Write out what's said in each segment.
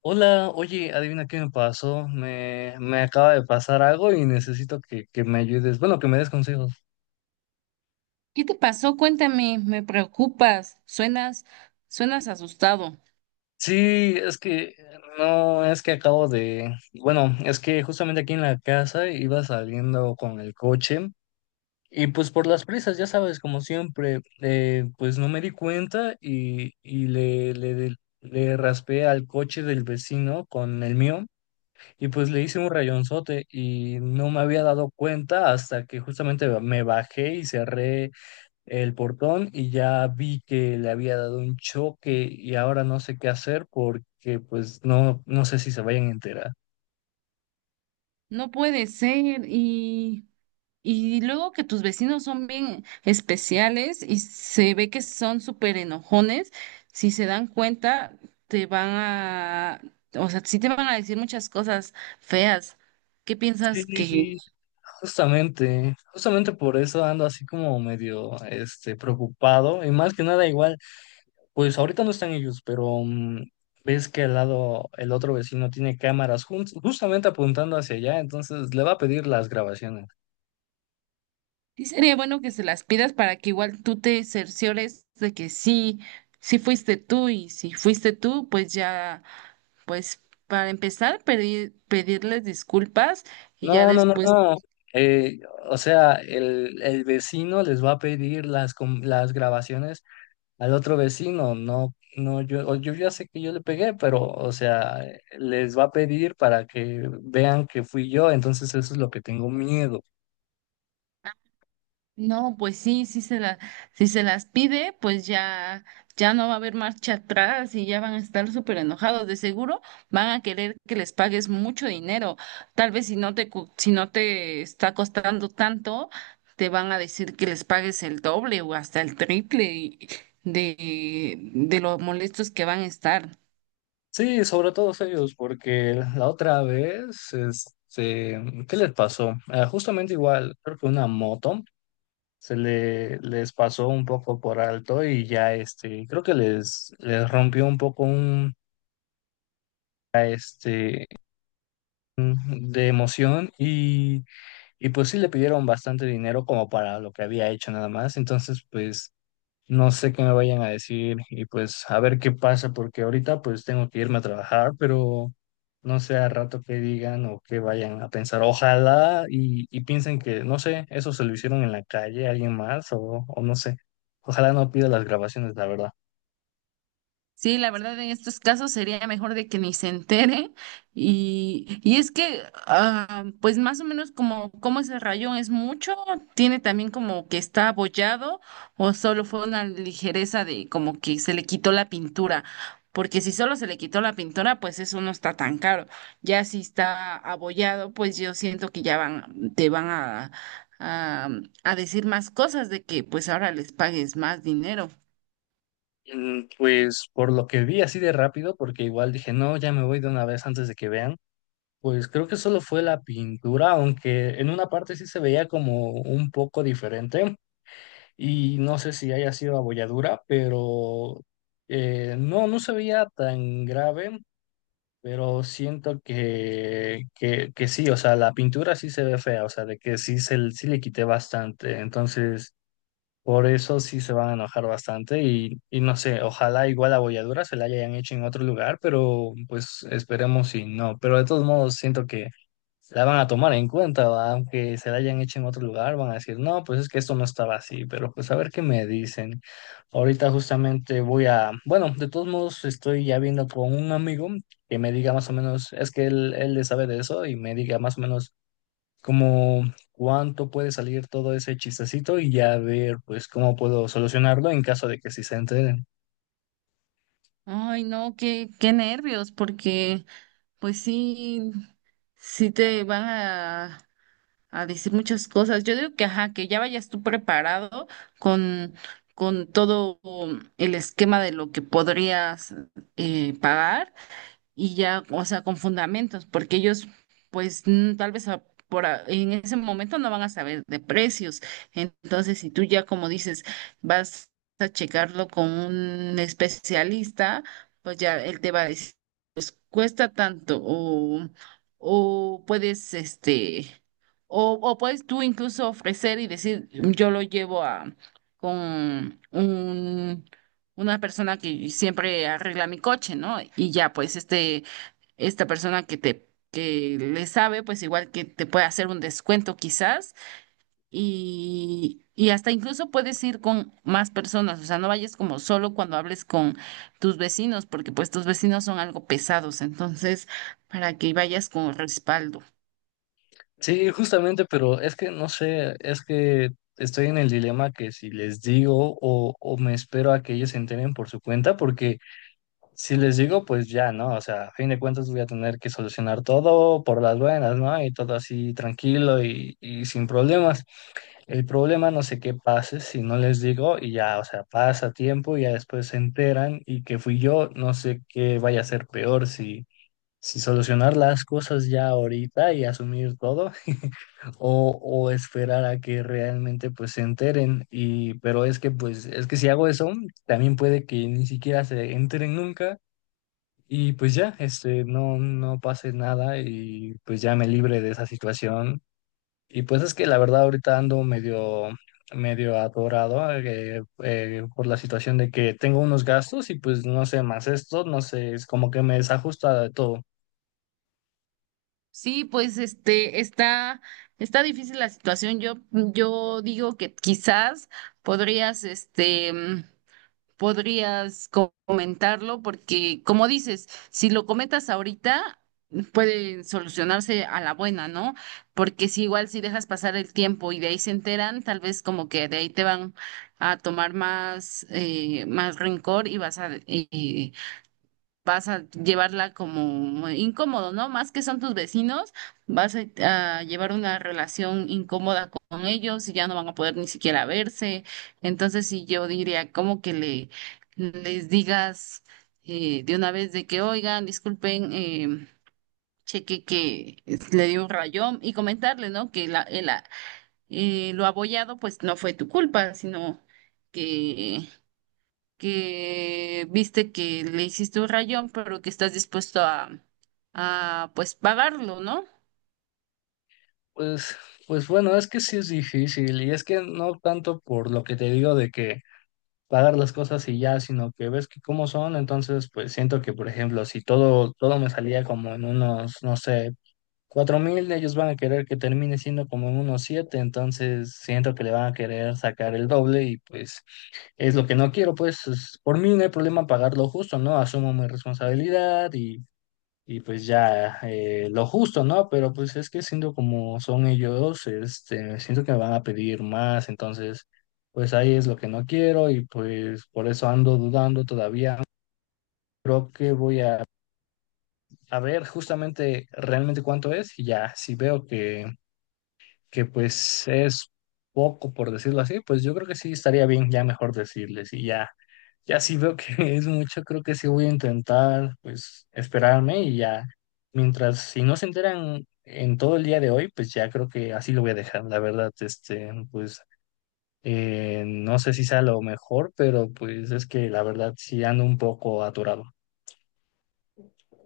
Hola, oye, adivina qué me pasó. Me acaba de pasar algo y necesito que me ayudes. Bueno, que me des consejos. ¿Qué te pasó? Cuéntame, me preocupas, suenas, suenas asustado. Sí, es que no, es que acabo de. Bueno, es que justamente aquí en la casa iba saliendo con el coche y pues por las prisas, ya sabes, como siempre, pues no me di cuenta y le raspé al coche del vecino con el mío. Y pues le hice un rayonzote y no me había dado cuenta hasta que justamente me bajé y cerré el portón y ya vi que le había dado un choque y ahora no sé qué hacer porque pues no, no sé si se vayan a enterar. No puede ser, y luego que tus vecinos son bien especiales y se ve que son súper enojones, si se dan cuenta, te van a, o sea, sí te van a decir muchas cosas feas. ¿Qué piensas que Sí, justamente por eso ando así como medio preocupado y más que nada igual. Pues ahorita no están ellos, pero ves que al lado el otro vecino tiene cámaras justamente apuntando hacia allá, entonces le va a pedir las grabaciones. Sí, sería bueno que se las pidas para que igual tú te cerciores de que sí, sí fuiste tú y si fuiste tú, pues ya, pues para empezar, pedir, pedirles disculpas y ya No, no, no, después no. eh, o sea, el vecino les va a pedir las grabaciones al otro vecino. No, no, yo, o yo ya sé que yo le pegué, pero, o sea, les va a pedir para que vean que fui yo, entonces eso es lo que tengo miedo. No, pues sí, si se las pide, pues ya, ya no va a haber marcha atrás y ya van a estar súper enojados. De seguro van a querer que les pagues mucho dinero. Tal vez si no te, cu- si no te está costando tanto, te van a decir que les pagues el doble o hasta el triple y- de lo molestos que van a estar. Sí, sobre todo ellos, porque la otra vez, ¿qué les pasó? Justamente igual, creo que una moto les pasó un poco por alto y ya, creo que les rompió un poco este, de emoción y pues sí le pidieron bastante dinero como para lo que había hecho nada más, entonces pues no sé qué me vayan a decir y pues a ver qué pasa, porque ahorita pues tengo que irme a trabajar, pero no sé a rato qué digan o qué vayan a pensar. Ojalá y piensen que, no sé, eso se lo hicieron en la calle, alguien más o no sé. Ojalá no pida las grabaciones, la verdad. Sí, la verdad en estos casos sería mejor de que ni se entere y es que pues más o menos como como ese rayón es mucho, tiene también como que está abollado o solo fue una ligereza de como que se le quitó la pintura, porque si solo se le quitó la pintura pues eso no está tan caro, ya si está abollado pues yo siento que ya van te van a a decir más cosas de que pues ahora les pagues más dinero. Pues por lo que vi así de rápido, porque igual dije, no, ya me voy de una vez antes de que vean, pues creo que solo fue la pintura, aunque en una parte sí se veía como un poco diferente. Y no sé si haya sido abolladura, pero no, no se veía tan grave, pero siento que sí, o sea, la pintura sí se ve fea, o sea, de que sí, se, sí le quité bastante, entonces por eso sí se van a enojar bastante y no sé, ojalá igual la abolladura se la hayan hecho en otro lugar, pero pues esperemos si no, pero de todos modos siento que la van a tomar en cuenta, ¿va? Aunque se la hayan hecho en otro lugar, van a decir, no, pues es que esto no estaba así, pero pues a ver qué me dicen. Ahorita justamente voy a, bueno, de todos modos estoy ya viendo con un amigo que me diga más o menos, es que él le sabe de eso y me diga más o menos como cuánto puede salir todo ese chistecito y ya ver pues cómo puedo solucionarlo en caso de que sí se entere. Ay, no, qué, qué nervios, porque pues sí, sí te van a decir muchas cosas. Yo digo que, ajá, que ya vayas tú preparado con, con todo el esquema de lo que podrías pagar y ya, o sea, con fundamentos, porque ellos, pues, tal vez a- por, a- en ese momento no van a saber de precios. Entonces, si tú ya, como dices, vas a checarlo con un especialista, pues ya él te va a decir, cuesta tanto o puedes, este, o puedes tú incluso ofrecer y decir, yo lo llevo a, con un... una persona que siempre arregla mi coche, ¿no? Y ya, pues este, esta persona que te que le sabe, pues igual que te puede hacer un descuento quizás y hasta incluso puedes ir con más personas, o sea, no vayas como solo cuando hables con tus vecinos, porque pues tus vecinos son algo pesados, entonces para que vayas con respaldo. Sí, justamente, pero es que no sé, es que estoy en el dilema que si les digo o me espero a que ellos se enteren por su cuenta, porque si les digo, pues ya, ¿no? O sea, a fin de cuentas voy a tener que solucionar todo por las buenas, ¿no? Y todo así tranquilo y sin problemas. El problema no sé qué pase si no les digo y ya, o sea, pasa tiempo y ya después se enteran y que fui yo, no sé qué vaya a ser peor si si solucionar las cosas ya ahorita y asumir todo o esperar a que realmente pues se enteren y pero es que pues es que si hago eso también puede que ni siquiera se enteren nunca y pues ya no pase nada y pues ya me libre de esa situación y pues es que la verdad ahorita ando medio atorado por la situación de que tengo unos gastos y pues no sé más esto no sé es como que me desajusta de todo. Sí, pues este está está difícil la situación. Yo digo que quizás podrías este podrías co- comentarlo porque, como dices, si lo comentas ahorita, pueden solucionarse a la buena, ¿no? Porque si igual si dejas pasar el tiempo y de ahí se enteran, tal vez como que de ahí te van a tomar más, más rencor y vas a, vas a llevarla como incómodo, ¿no? Más que son tus vecinos, vas a llevar una relación incómoda con ellos y ya no van a poder ni siquiera verse. Entonces, sí, yo diría como que le, les digas de una vez de que, oigan, disculpen, cheque que es- le dio un rayón y comentarle, ¿no? Que la, el a- lo abollado, pues no fue tu culpa, sino... que que viste que le hiciste un rayón, pero que estás dispuesto a pues pagarlo, ¿no? Pues, pues bueno, es que sí es difícil y es que no tanto por lo que te digo de que pagar las cosas y ya, sino que ves que cómo son, entonces pues siento que, por ejemplo, si todo me salía como en unos, no sé, 4,000, ellos van a querer que termine siendo como en unos siete, entonces siento que le van a querer sacar el doble y pues es lo que no quiero, pues es- por mí no hay problema pagarlo justo, ¿no? Asumo mi responsabilidad y pues ya lo justo, ¿no? Pero pues es que siendo como son ellos, siento que me van a pedir más, entonces pues ahí es lo que no quiero y pues por eso ando dudando todavía. Creo que voy a ver justamente realmente cuánto es y ya, si veo que pues es poco por decirlo así, pues yo creo que sí estaría bien ya mejor decirles y ya, ya sí veo que es mucho, creo que sí voy a intentar pues esperarme y ya, mientras si no se enteran en todo el día de hoy, pues ya creo que así lo voy a dejar, la verdad, pues no sé si sea lo mejor, pero pues es que la verdad sí ando un poco aturado.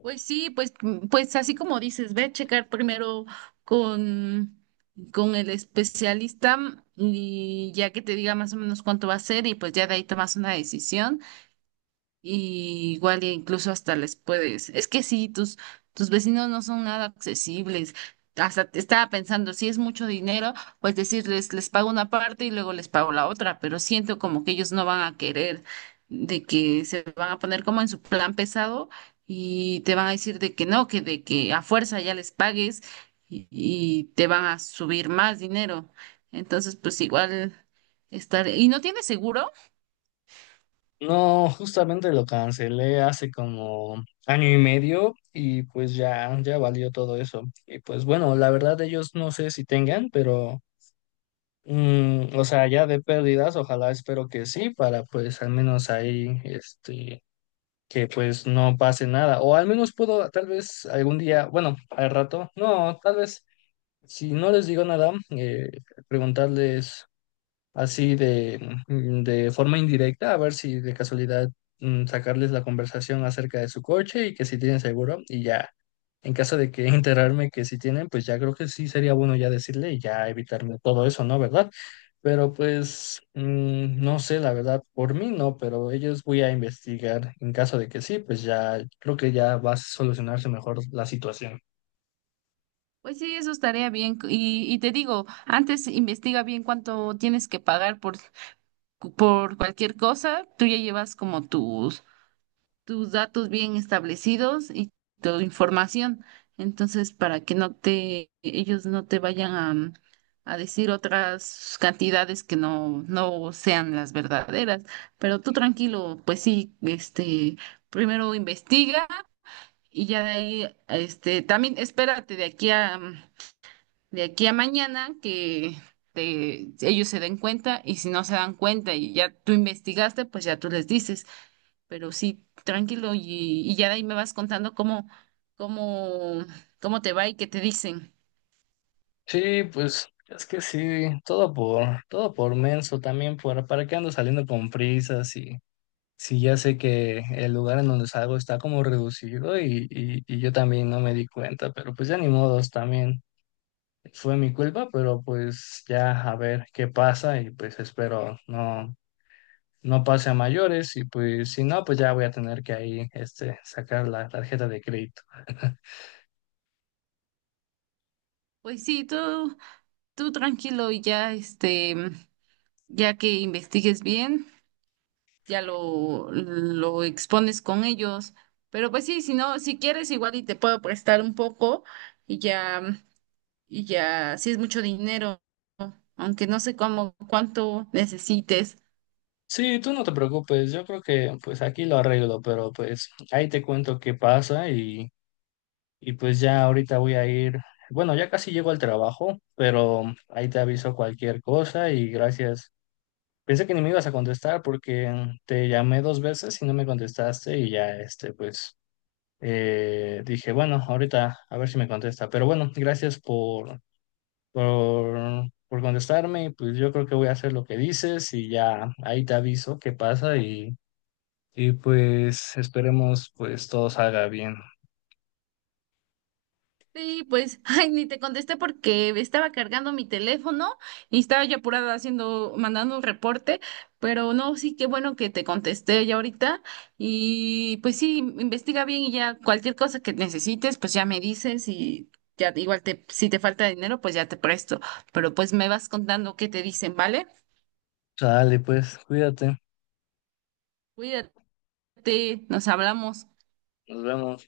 Pues sí, pues, pues así como dices, ve a checar primero con, con el especialista y ya que te diga más o menos cuánto va a ser y pues ya de ahí tomas una decisión. Y igual e incluso hasta les puedes. Es que sí, tus, tus vecinos no son nada accesibles. Hasta te estaba pensando, si es mucho dinero, pues decirles, les pago una parte y luego les pago la otra, pero siento como que ellos no van a querer, de que se van a poner como en su plan pesado y te van a decir de que no, que de que a fuerza ya les pagues y te van a subir más dinero. Entonces, pues igual estar. ¿Y no tienes seguro? No, justamente lo cancelé hace como año y medio y pues ya, ya valió todo eso. Y pues bueno, la verdad ellos no sé si tengan, pero o sea, ya de pérdidas, ojalá espero que sí, para pues al menos ahí, que pues no pase nada. O al menos puedo tal vez algún día, bueno, al rato, no, tal vez si no les digo nada, preguntarles así de, de forma indirecta, a ver si de casualidad sacarles la conversación acerca de su coche y que si tienen seguro y ya, en caso de que enterarme que si tienen, pues ya creo que sí sería bueno ya decirle y ya evitarme todo eso, ¿no? ¿Verdad? Pero pues no sé, la verdad, por mí no, pero ellos voy a investigar. En caso de que sí, pues ya creo que ya va a solucionarse mejor la situación. Pues sí, eso estaría bien. Y te digo, antes investiga bien cuánto tienes que pagar por cualquier cosa. Tú ya llevas como tus, tus datos bien establecidos y tu información. Entonces, para que no te, ellos no te vayan a, a decir otras cantidades que no, no sean las verdaderas. Pero tú tranquilo, pues sí, este, primero investiga y ya de ahí, este, también espérate de aquí a de aquí a mañana que te- ellos se den cuenta y si no se dan cuenta y ya tú investigaste, pues ya tú les dices, pero sí, tranquilo y ya de ahí me vas contando cómo, cómo, cómo te va y qué te dicen. Sí, pues es que sí, todo por menso también, por, ¿para qué ando saliendo con prisas? Y si ya sé que el lugar en donde salgo está como reducido y yo también no me di cuenta, pero pues ya ni modos también. Fue mi culpa, pero pues ya a ver qué pasa y pues espero no, no pase a mayores y pues si no, pues ya voy a tener que ahí sacar la tarjeta de crédito. Pues sí, tú tranquilo y ya este, ya que investigues bien, ya lo expones con ellos. Pero pues sí, si no, si quieres igual y te puedo prestar un poco y ya. Y ya, sí es mucho dinero, aunque no sé cómo, cuánto necesites. Sí, tú no te preocupes, yo creo que pues aquí lo arreglo, pero pues ahí te cuento qué pasa y pues ya ahorita voy a ir, bueno, ya casi llego al trabajo, pero ahí te aviso cualquier cosa y gracias. Pensé que ni me ibas a contestar porque te llamé dos veces y no me contestaste y ya pues dije, bueno, ahorita a ver si me contesta, pero bueno, gracias por contestarme y pues yo creo que voy a hacer lo que dices y ya ahí te aviso qué pasa y... Y pues esperemos pues todo salga bien. Sí, pues, ay, ni te contesté porque estaba cargando mi teléfono y estaba yo apurada haciendo, mandando un reporte, pero no, sí, qué bueno que te contesté ya ahorita y pues sí, investiga bien y ya cualquier cosa que necesites, pues ya me dices y ya igual te, si te falta dinero, pues ya te presto, pero pues me vas contando qué te dicen, ¿vale? Sale pues, cuídate. Cuídate, nos hablamos. Nos vemos.